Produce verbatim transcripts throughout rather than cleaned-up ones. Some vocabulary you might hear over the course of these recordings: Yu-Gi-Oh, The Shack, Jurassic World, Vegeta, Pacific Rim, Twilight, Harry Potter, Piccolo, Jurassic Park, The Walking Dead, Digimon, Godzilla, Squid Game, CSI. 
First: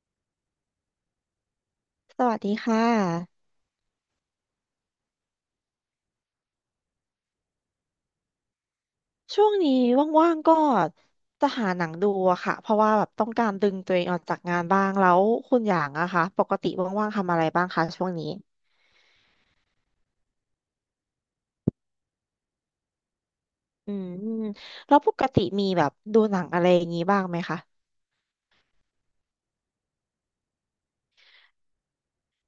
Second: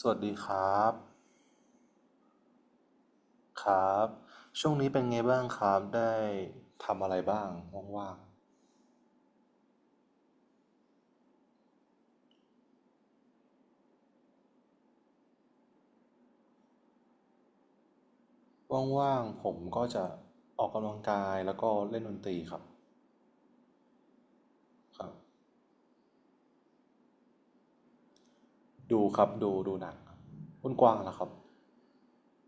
สวัสดีครับสวัสดีค่ะครับช่วงนี้เป็นไงบ้างครับ ได้ทำอะไรบ้างว่างช่วงนี้ว่างๆก็จะหาหนังดูอะค่ะเพราะว่าแบบต้องการดึงตัวเองออกจากงานบ้างแล้วคุณอย่างอะคะปกติว่างๆทำอะไรบ้างคะช่วงนี้ๆว่างๆ ผมก็จะออกกำลังกายแล้วก็เล่นดนตรีครับอืมแล้วครัปบ กติมีแบบดูหนังอะไรอย่างนี้บ้างไหมคะดูครับดูดูหนังครับคุณกว้างล่ะครับ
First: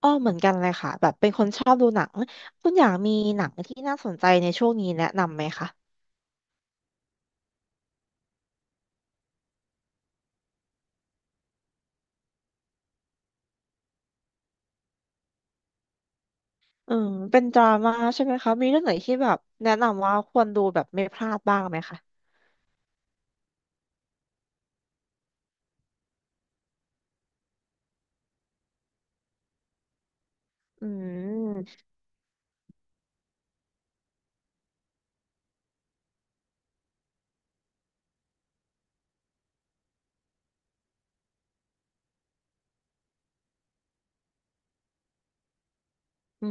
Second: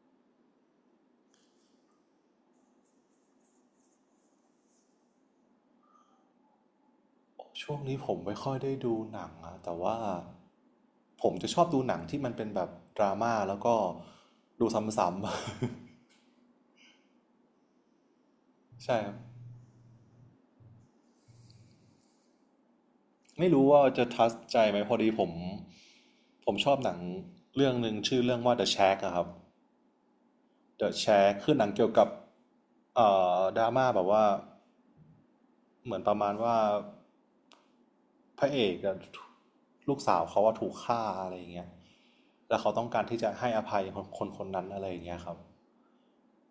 อ้อเหมือนกันเลยค่ะแบบเป็นคนชอบดูหนังคุณอย่างมีหนังที่น่าสนใจในช่วงนี้แนะนำไหมคะช่วงนี้ผมไม่ค่อยได้ดูหนังอะแต่ว่าผมจะชอบดูหนังที่มันเป็นแบบดราม่าแล้วก็ดูซ้ำๆ อืมเป็นดราม่าใช่ไหมคะมีเรื่อ งไหนใช่ครัที่บแบบแนะนำว่าควรดูแบบไม่พลาดบ้างไหมคะไม่รู้ว่าจะทัชใจไหมพอดีผมผมชอบหนังเรื่องหนึ่งชื่อเรื่องว่า The Shack อะครับ เดอือะแชร์คือหนังมเกี่ยวกับเอ่อดราม่าแบบว่า เหมือนประมาณว่าพระเอกอะลูกสาวเขาว่าถูกฆ่าอะไรอย่างเงี้ยแล้วเขาต้องการที่จะให้อภัยคนคนคนนั้นอะไรอย่างเงี้ยครับอื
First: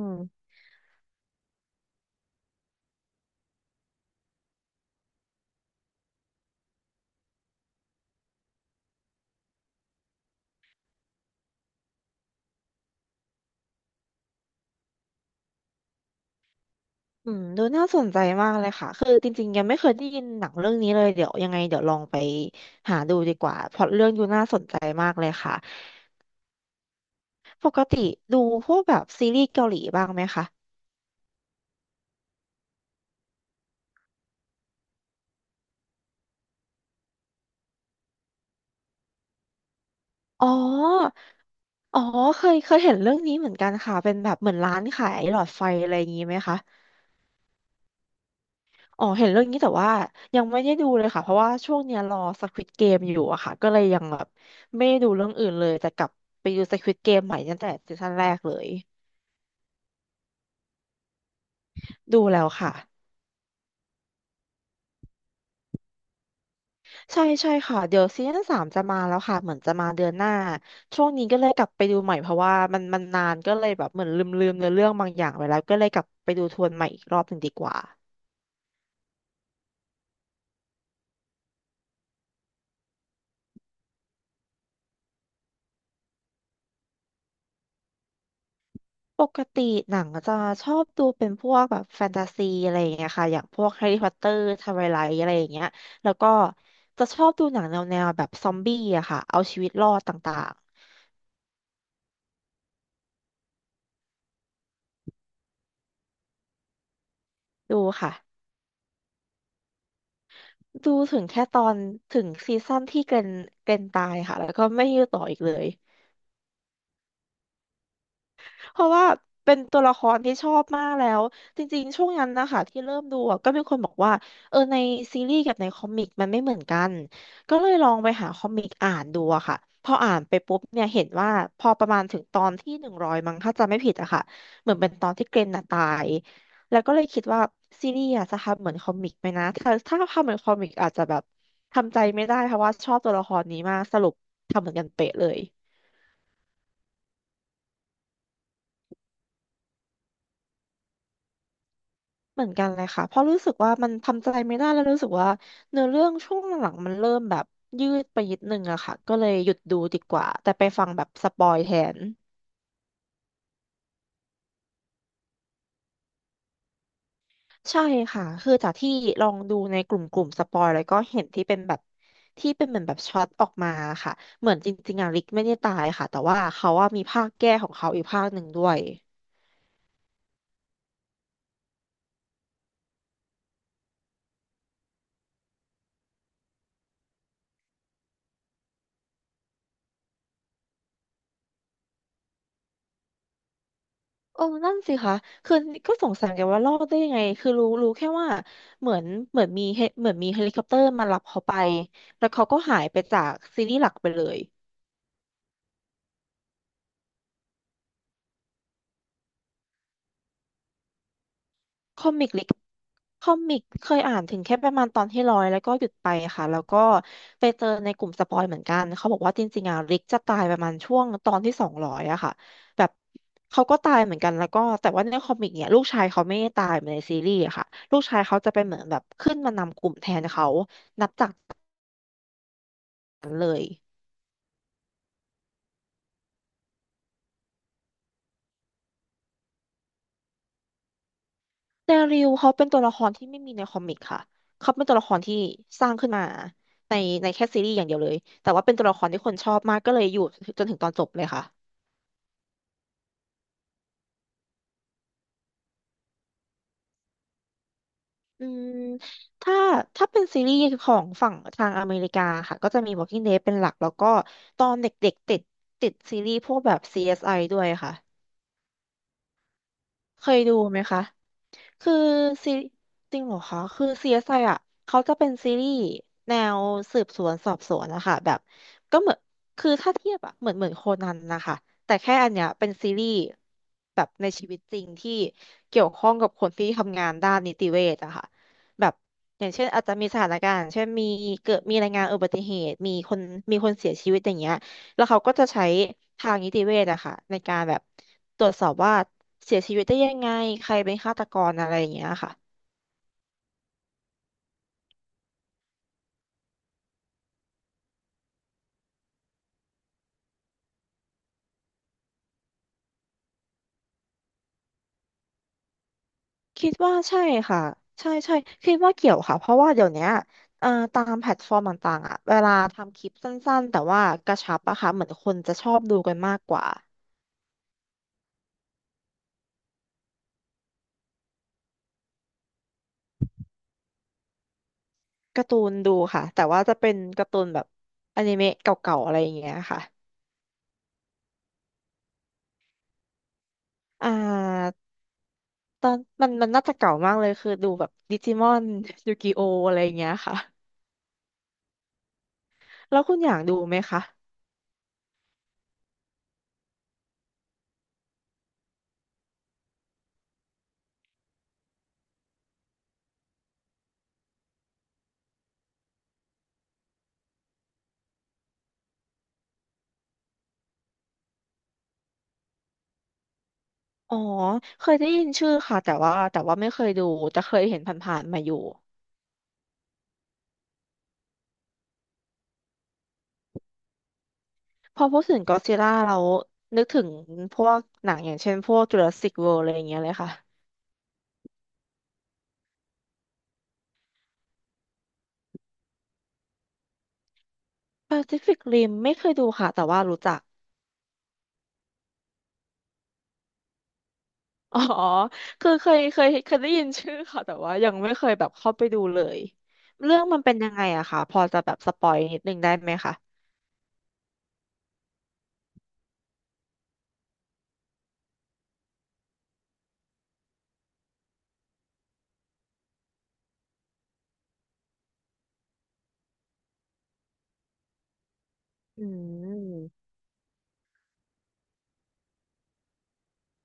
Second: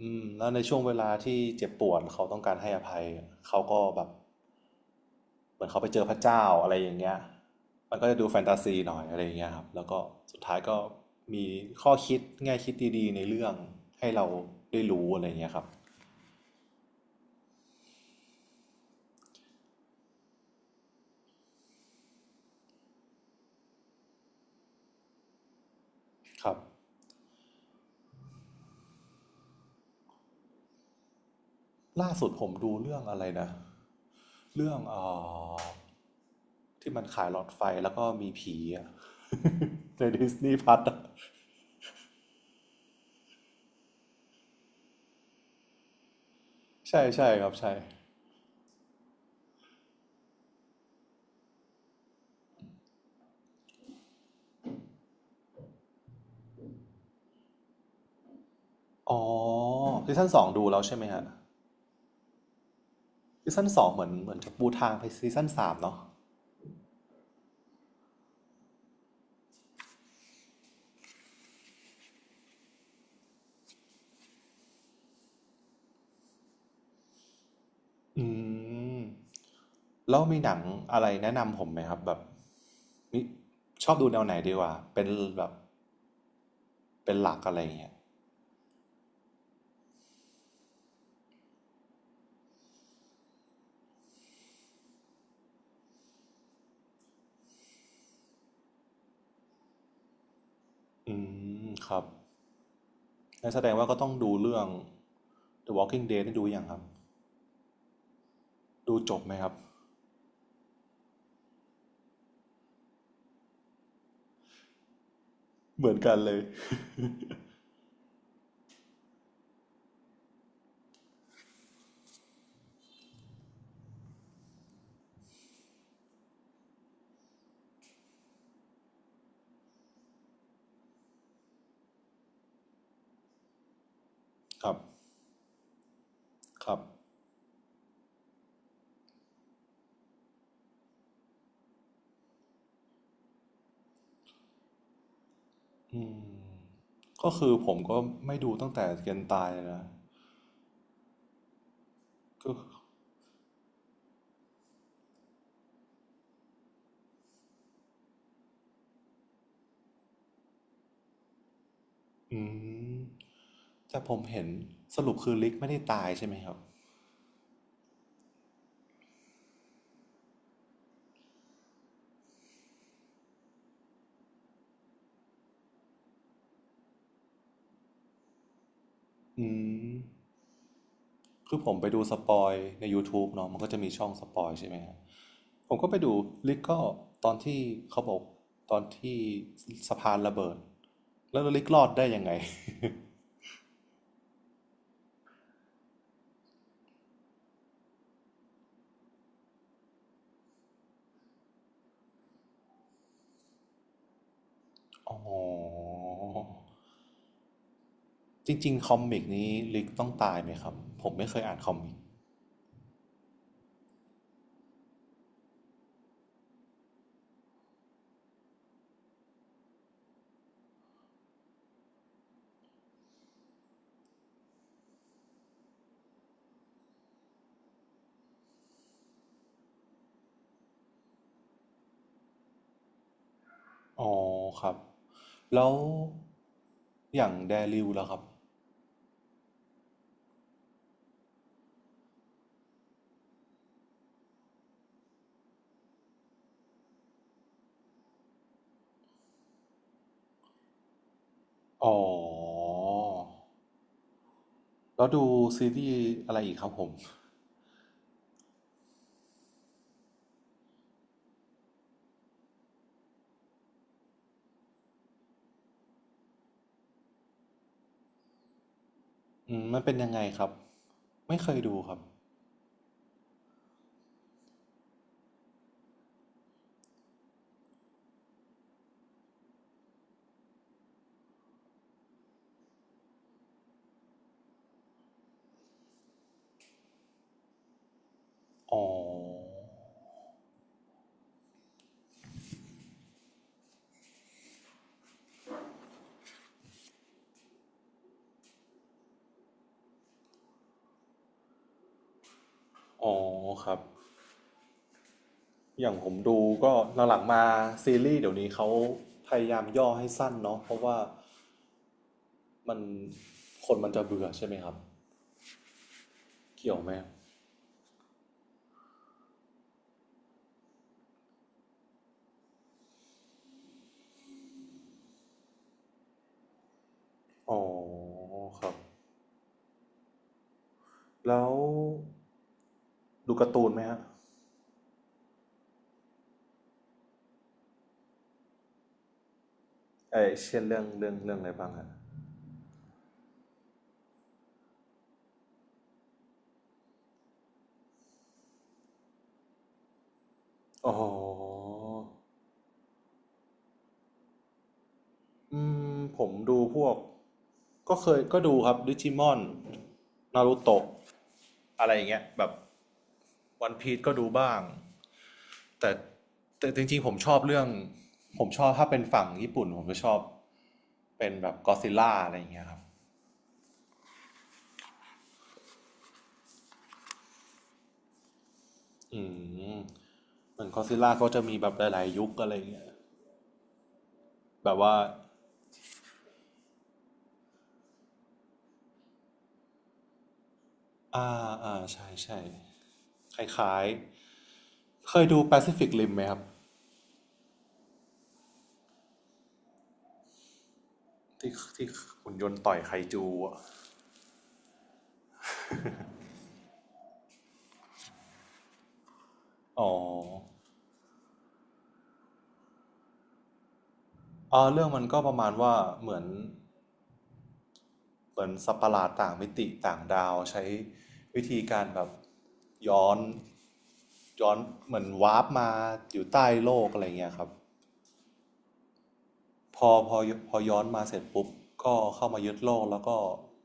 อืมแล้วในช่วงเวลาที่เจ็บปวดเขาต้องการให้อภัย เขาก็แบบเหมือนเขาไปเจอพระเจ้าอะไรอย่างเงี้ยมันก็จะดูแฟนตาซีหน่อยอะไรอย่างเงี้ยครับแล้วก็สุดท้ายก็มีข้อคิดแง่คิดดีๆในเรื่องให้เราได้รู้อะไรอย่างเงี้ยครับ อืมดูน่าสนใจมากเลยค่ะคือจริงๆยังไม่เคยได้ยินหนังเรื่องนี้เลยเดี๋ยวยังไงเดี๋ยวลองไปหาดูดีกว่าเพราะเรื่องดูน่าสนใจมากเลยค่ะครับปกติดูพวกแบบซีรีส์เกาหลีบ้างไหมคะล่าสุดผมดูเรื่องอะไรนะเรื่องเอ่อที่มันขายหลอดไฟแล้วก็มีผีอะ ในดิสอ๋อนีย์พัทอ๋อเคยเคยเห็นเรื่องนี้เหมือนกันค่ะเป็นแบบเหมือนร้านขายหลอดไฟอะไรอย่างนี้ไหมคะใช่ใช่ครับใช่อ๋อเห็นเรื่องนี้แต่ว่ายังไม่ได้ดูเลยค่ะเพราะว่าช่วงเนี้ยรอ Squid Game อยู่อะค่ะก็เลยยังแบบไม่ได้ดูเรื่องอื่นเลยแต่กลับไปดู Squid Game ใหม่ตั้งแต่ซีซั่นแรกเลยอ๋อซีซั่นสองดูแล้วใช่ไหมฮะดูแล้วค่ะ ซีซั่นสองเหมือนเหมือนจะปูทางไปซีซั่นสามเนาะใช่ใช่ค่ะเดี๋ยวซีซั่นสามจะมาแล้วค่ะเหมือนจะมาเดือนหน้าช่วงนี้ก็เลยกลับไปดูใหม่เพราะว่ามันมันนานก็เลยแบบเหมือนลืมลืมเนื้อเรื่องบางอย่างไปแล้วก็เลยกลับไปดูทวนใหม่อีกรอบหนึ่งดีกว่าอืมแล้วมีหนังอะไรแนะนำผมไหมครับแบบนี่ชอบดูแนวไหนดีกว่าเป็นแบบเป็นหลักอะไรอย่างเงี้ยปกติหนังจะชอบดูเป็นพวกแบบแฟนตาซีอะไรอย่างเงี้ยค่ะอย่างพวกแฮร์รี่พอตเตอร์ทไวไลท์อะไรอย่างเงี้ยแล้วก็จะชอบดูหนังแนวแนวแบบซอมบี้อะค่ะเอาชีวิตรอดต่างอืมครับ งันแสดงว่าก็ต้องดูเรื่อง The Walking Dead นี่ดูยังครับ ๆดูค่ะดูจบไหมครับ ดูถึงแค่ตอนถึงซีซั่นที่เกรนเกรนตายค่ะแล้วก็ไม่ยืดต่ออีกเลย เหมือนกันเลย เพราะว่าเป็นตัวละครที่ชอบมากแล้วจริงๆ ช่วงนั้นนะคะที่เริ่มดูอะก็มีคนบอกว่าเออในซีรีส์กับในคอมิกมันไม่เหมือนกันก็เลยลองไปหาคอมิกอ่านดูอะค่ะพออ่านไปปุ๊บเนี่ยเห็นว่าพอประมาณถึงตอนที่หนึ่งร้อยมั้งถ้าจำไม่ผิดอะค่ะคเหรัมือบ นเป็นตอนที่เกรนน่ะตายครัแล้บวก็เลยคิดว่าซีรีส์อะจะทำเหมือนคอมิกไหมนะถ้าถ้าทำเหมือนคอมิกอาจจะแบบทำใจไม่ได้เพราะว่าชอบตัวละครนี้มากสรุปทำเหมือนกันเป๊ะเลย อืมก็คือผมก็ไม่ดูตั้งแต่เกนตายนะเหมือก็นกันเลยค่ะเพราะรู้สึกว่ามันทำใจไม่ได้แล้วรู้สึกว่าเนื้อเรื่องช่วงหลังๆมันเริ่มแบบยืดไปนิดนึงอะค่ะก็เลยหยุดดูดีกว่าแต่ไปฟังแบบสปอยแทนอืมแต่ผมเห็นสรุปคือลิกไม่ได้ตายใช่ไหมครับใช่ค่ะคือจากที่ลองดูในกลุ่มกลุ่มสปอยแล้วก็เห็นที่เป็นแบบที่เป็นเหมือนแบบช็อตออกมาค่ะเหมือนจริงๆอะลิกไม่ได้ตายค่ะแต่ว่าเขาว่ามีภาคแก้ของเขาอีกภาคหนึ่งด้วย อืมคือผมไปดูสปอยใน YouTube เนาะมันก็จะมีช่องสปอยใช่ไหมฮะผมก็ไปดูลิกก็ตอนที่เขาบอกตอนที่สะพานระเบิดแล้วลิกรอดได้ยังไง เออนั่นสิคะคือก็สงสัยกันว่ารอดได้ยังไงคือรู้รู้แค่ว่าเหมือนเหมือนมีเฮเหมือนมีเฮลิคอปเตอร์มารับเขาไปแล้วเขาก็หายไปจากซีรีส์หลักไปเลย อ๋อจริงๆคอมิกนี้ลิกต้องตายไหมครับผมไม่เคยอ่านคอมิกคอมิกลิกคอมิกเคยอ่านถึงแค่ประมาณตอนที่ร้อยแล้วก็หยุดไปค่ะแล้วก็ไปเจอในกลุ่มสปอยเหมือนกันเขาบอกว่าจริงๆอ่ะลิกจะตายประมาณช่วงตอนที่สองร้อยอะค่ะแบบเขาก็ตายเหมือนกันแล้วก็แต่ว่าในคอมิกเนี่ยลูกชายเขาไม่ได้ตายเหมือนในซีรีส์อะค่ะลูกชายเขาจะเป็นเหมือนแบบขึ้นมานำกลุ่มแทนเขานับจากนั้นเลย อ๋อครับแล้วอย่างแดริวแล้วครับเดริลเขาเป็นตัวละครที่ไม่มีในคอมิกค่ะ เขาเป็นตัวละครที่สร้างขึ้นมาในในแค่ซีรีส์อย่างเดียวเลย แต่ว่าเป็นตัวละครที่คนชอบมากก็เลยอยู่จนถึงตอนจบเลยค่ะอ๋อแล้วดูซีรีส์อะไรอีกครับผมอืมถ้าถ้าเป็นซีรีส์ของฝั่งทางอเมริกาค่ะ ก็จะมี Walking Dead เป็นหลักแล้วก็ตอนเด็กๆติดติดซีรีส์พวกแบบ ซี เอส ไอ ด้วยค่ะ อืมมันเป็นยังไงเคยครับดูไหมคะ ไม่เคยดูคคือรับซีจริงเหรอคะคือ ซี เอส ไอ อสไออ่ะเขาจะเป็นซีรีส์แนวสืบสวนสอบสวนนะคะแบบก็เหมือนคือถ้าเทียบอะเหมือนเหมือนโคนันนะคะ แต่แค่อันเนี้ยเป็นซีรีส์แบบในชีวิตจริงที่เกี่ยวข้องกับคนที่ทำงานด้านนิติเวชอะค่ะอ๋อแบบอย่างเช่นอาจจะมีสถานการณ์เช่นมีเกิดมีรายงานอุบัติเหตุมีคนมีคนเสียชีวิตอย่างเงี้ย แล้วเขาก็จะใช้ทางนิติเวชอะค่ะในการแบบตรวจสอบว่าเสียชีวิตได้ยังไงใครเป็นฆาตกรอะไรอย่างเงี้ยค่ะอ๋อครับอย่างผมดูก็หลังๆมาซีรีส์เดี๋ยวนี้เขาพยายามย่อให้สั้นเนาะเพราะว่ามันคนมันจะเบื่อใช่ไหมครับคิเกี่ดยวไหม ว่าใช่ค่ะใช่ใช่คิดว่าเกี่ยวค่ะเพราะว่าเดี๋ยวเนี้ยเอ่อตามแพลตฟอร์มต่างๆอะเวลาทำคลิปสั้นๆแต่ว่ากระชับอะค่ะเหมือนคนจะชอบดูกันมากกว่าอ๋อครับแล้วดูการ์ตูนไหมฮะการ์ตูนดูค่ะแต่ว่าจะเป็นการ์ตูนแบบอนิเมะเก่าๆอะไรอย่างเงี้ยค่ะเอเช่นเรื่องเรื่องเรื่องอะไรบ้างฮะอ่าตอนมันมันน่าจะเก่ามากเลยคือดูแบบดิจิมอนยูกิโออะไรอย่างเงี้ยค่ะ อ๋อแล้วคุณอยากดูไหมคะ อืมผมดูพวกก็เคยก็ดูครับดิจิมอนนารูโตะอะไรอย่างเงี้ยแบบวันพี e ก็ดูบ้างแต่แต่จริงๆผมชอบเรื่องผมชอบถ้าเป็นฝั่งญี่ปุ่นผมจะชอบเป็นแบบก็ซิลล่าอะไรอย่างเงี้ยครับอ๋อ เคยได้ยินชื่อค่ะแต่ว่าแต่ว่าไม่เคยดูแต่เคยเห็นผ่านๆมาอยู่อืมเหมือนก็ซิลล่าก็จะมีแบบหลายๆยุคอะไรอย่างเงี้ยแบบว่า พอพูดถึงก็อดซิลล่าเรานึกถึงพวกหนังอย่างเช่นพวกจูราสสิกเวิลด์อะไรอย่างเงี้ยเลยค่ะ อ่าอ่าใช่ใช่คล้ายๆเคยดู Pacific Rim ไหมครับ แปซิฟิค ริม ไม่เคยดูค่ะแต่ว่ารู้จัก ที่ที่หุ่นยนต์ต่อยไคจูอะ อ๋อคือเคยเคยเคยได้ยินชื่อค่ะแต่ว่ายังไม่เคยแบบเข้าไปดูเลยอ๋อเรื่องมันเป็นยังไงอะค่ะพอจะแบบสปอยนิดนึงได้ไหมคะอ่าเรื่องมันก็ประมาณว่าเหมือนเหมือนสัตว์ประหลาดต่างมิติต่างดาวใช้วิธีการแบบย้อนย้อนเหมือนวาร์ปมาอยู่ใต้โลกอะไรเงี้ยครับ อืพอมพอพอย้อนมาเสร็จปุ๊บก็เข้ามายึดโลกแล้วก็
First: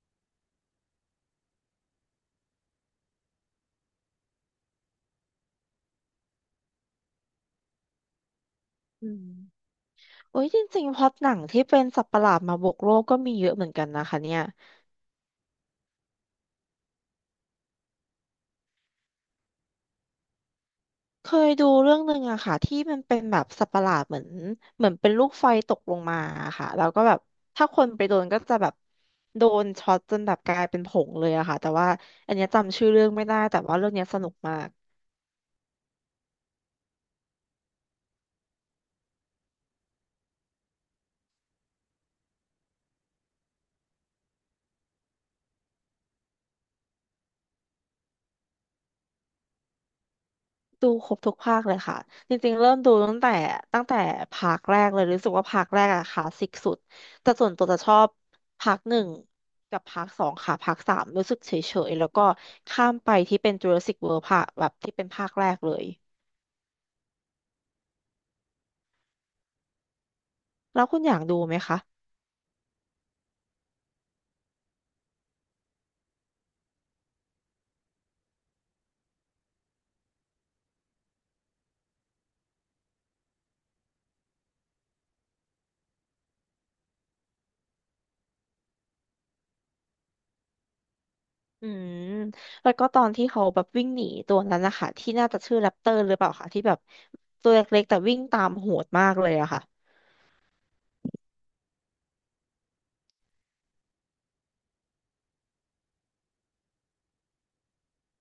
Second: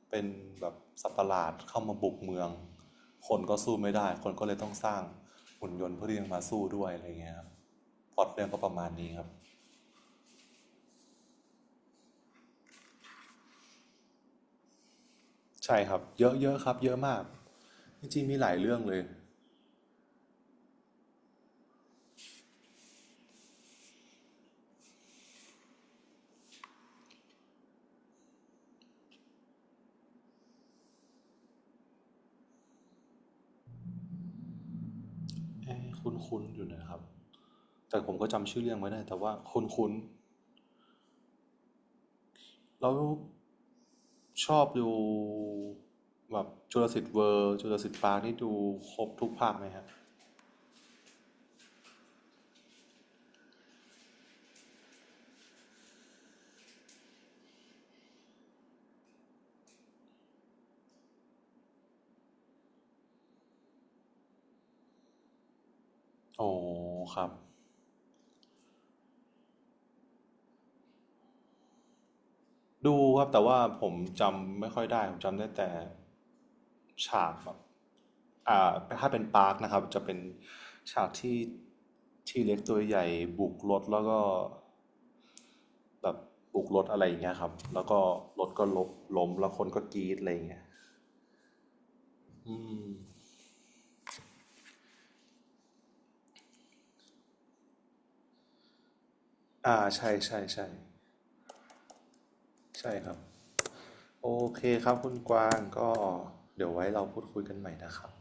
เป็นแบบสัตว์ประหลาดเข้ามาบุกเมืองคนก็สู้ไม่ได้คนก็เลยต้องสร้างหุ่นยนต์เพื่อที่จะมาสู้ด้วยอะไรเงี้ยครับพล็อตเรื่องก็ประมาณนี้อืครัมบโอ้ยจริงๆพล็อตหนังที่เป็นสัตว์ประหลาดมาบุกโลกก็มีเยอะเหมือนกันนะคะเนี่ย ใช่ครับเยอะเยอะครับเยอะมากจริงๆมีหลายเรื่องเลยเคยดูเรื่องหนึ่งอะค่ะที่มันเป็นแบบสัตว์ประหลาดเหมือนเหมือนเป็นลูกไฟตกลงมาอะค่ะแล้วก็แบบถ้าคนไปโดนก็จะแบบโดนช็อตจนแบบกลายเป็นผงเลยอะค่ะแต่ว่าอันเนี้ยจำชื่อเรื่องไม่ได้แต่ว่าเรื่องเนี้ยสนุกมากคุ้นคุ้นๆอยู่นะครับแต่ผมก็จำชื่อเรื่องไม่ได้แต่ว่าคุ้นคุ้นๆแล้วชอบดูแบบจุลศิษย์เวอร์จุลศิษย์ปาร์คนี่ดูครบทุกภาคไหมฮะดูครบทุกภาคเลยค่ะจริงๆเริ่มดูตั้งแต่ตั้งแต่ภาคแรกเลยรู้สึกว่าภาคแรกอะค่ะสสิกสุดแต่ส่วนตัวจะชอบภาคหนึ่งกับภาคสองค่ะภาคสามรู้สึกเฉยๆแล้วก็ข้ามไปที่เป็น จูราสสิค เวิลด์ ภาคแบบที่เป็นภาคแรกเลย โอ้ครับ แล้วคุณอยากดูไหมคะ ดูครับแต่ว่าผมจำไม่ค่อยได้ผมจำได้แต่ฉากแบบอ่าถ้าเป็นปาร์คนะครับจะเป็นฉากที่ที่เล็กตัวใหญ่บุกรถแล้วก็แบบบุกรถอะไรอย่างเงี้ยครับแล้วก็รถก็ลบล้มแล้วคนก็กรี๊ดอะไรอย่างเงี้ยอืม อืแล้วก็มตอนที่เขาแบบวิ่งหนีตัวนั้นนะคะที่น่าจะชื่อแรปเตอร์หรือเปล่าคะที่แบบตัวเล็กๆแต่วิ่งตามโหดมากเลยอะค่ะ อ่าใช่ใช่ใช่ใช่ครับโอเคครับคุณกวางก็เดี๋ยวไว้เราพูดคุยกันใหม่นะครับ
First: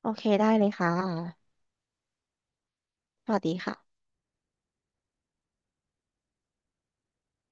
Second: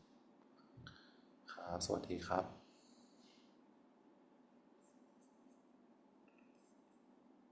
โอเคได้เลยค่ะ ครับสวัสดีครับสวัสดีค่ะ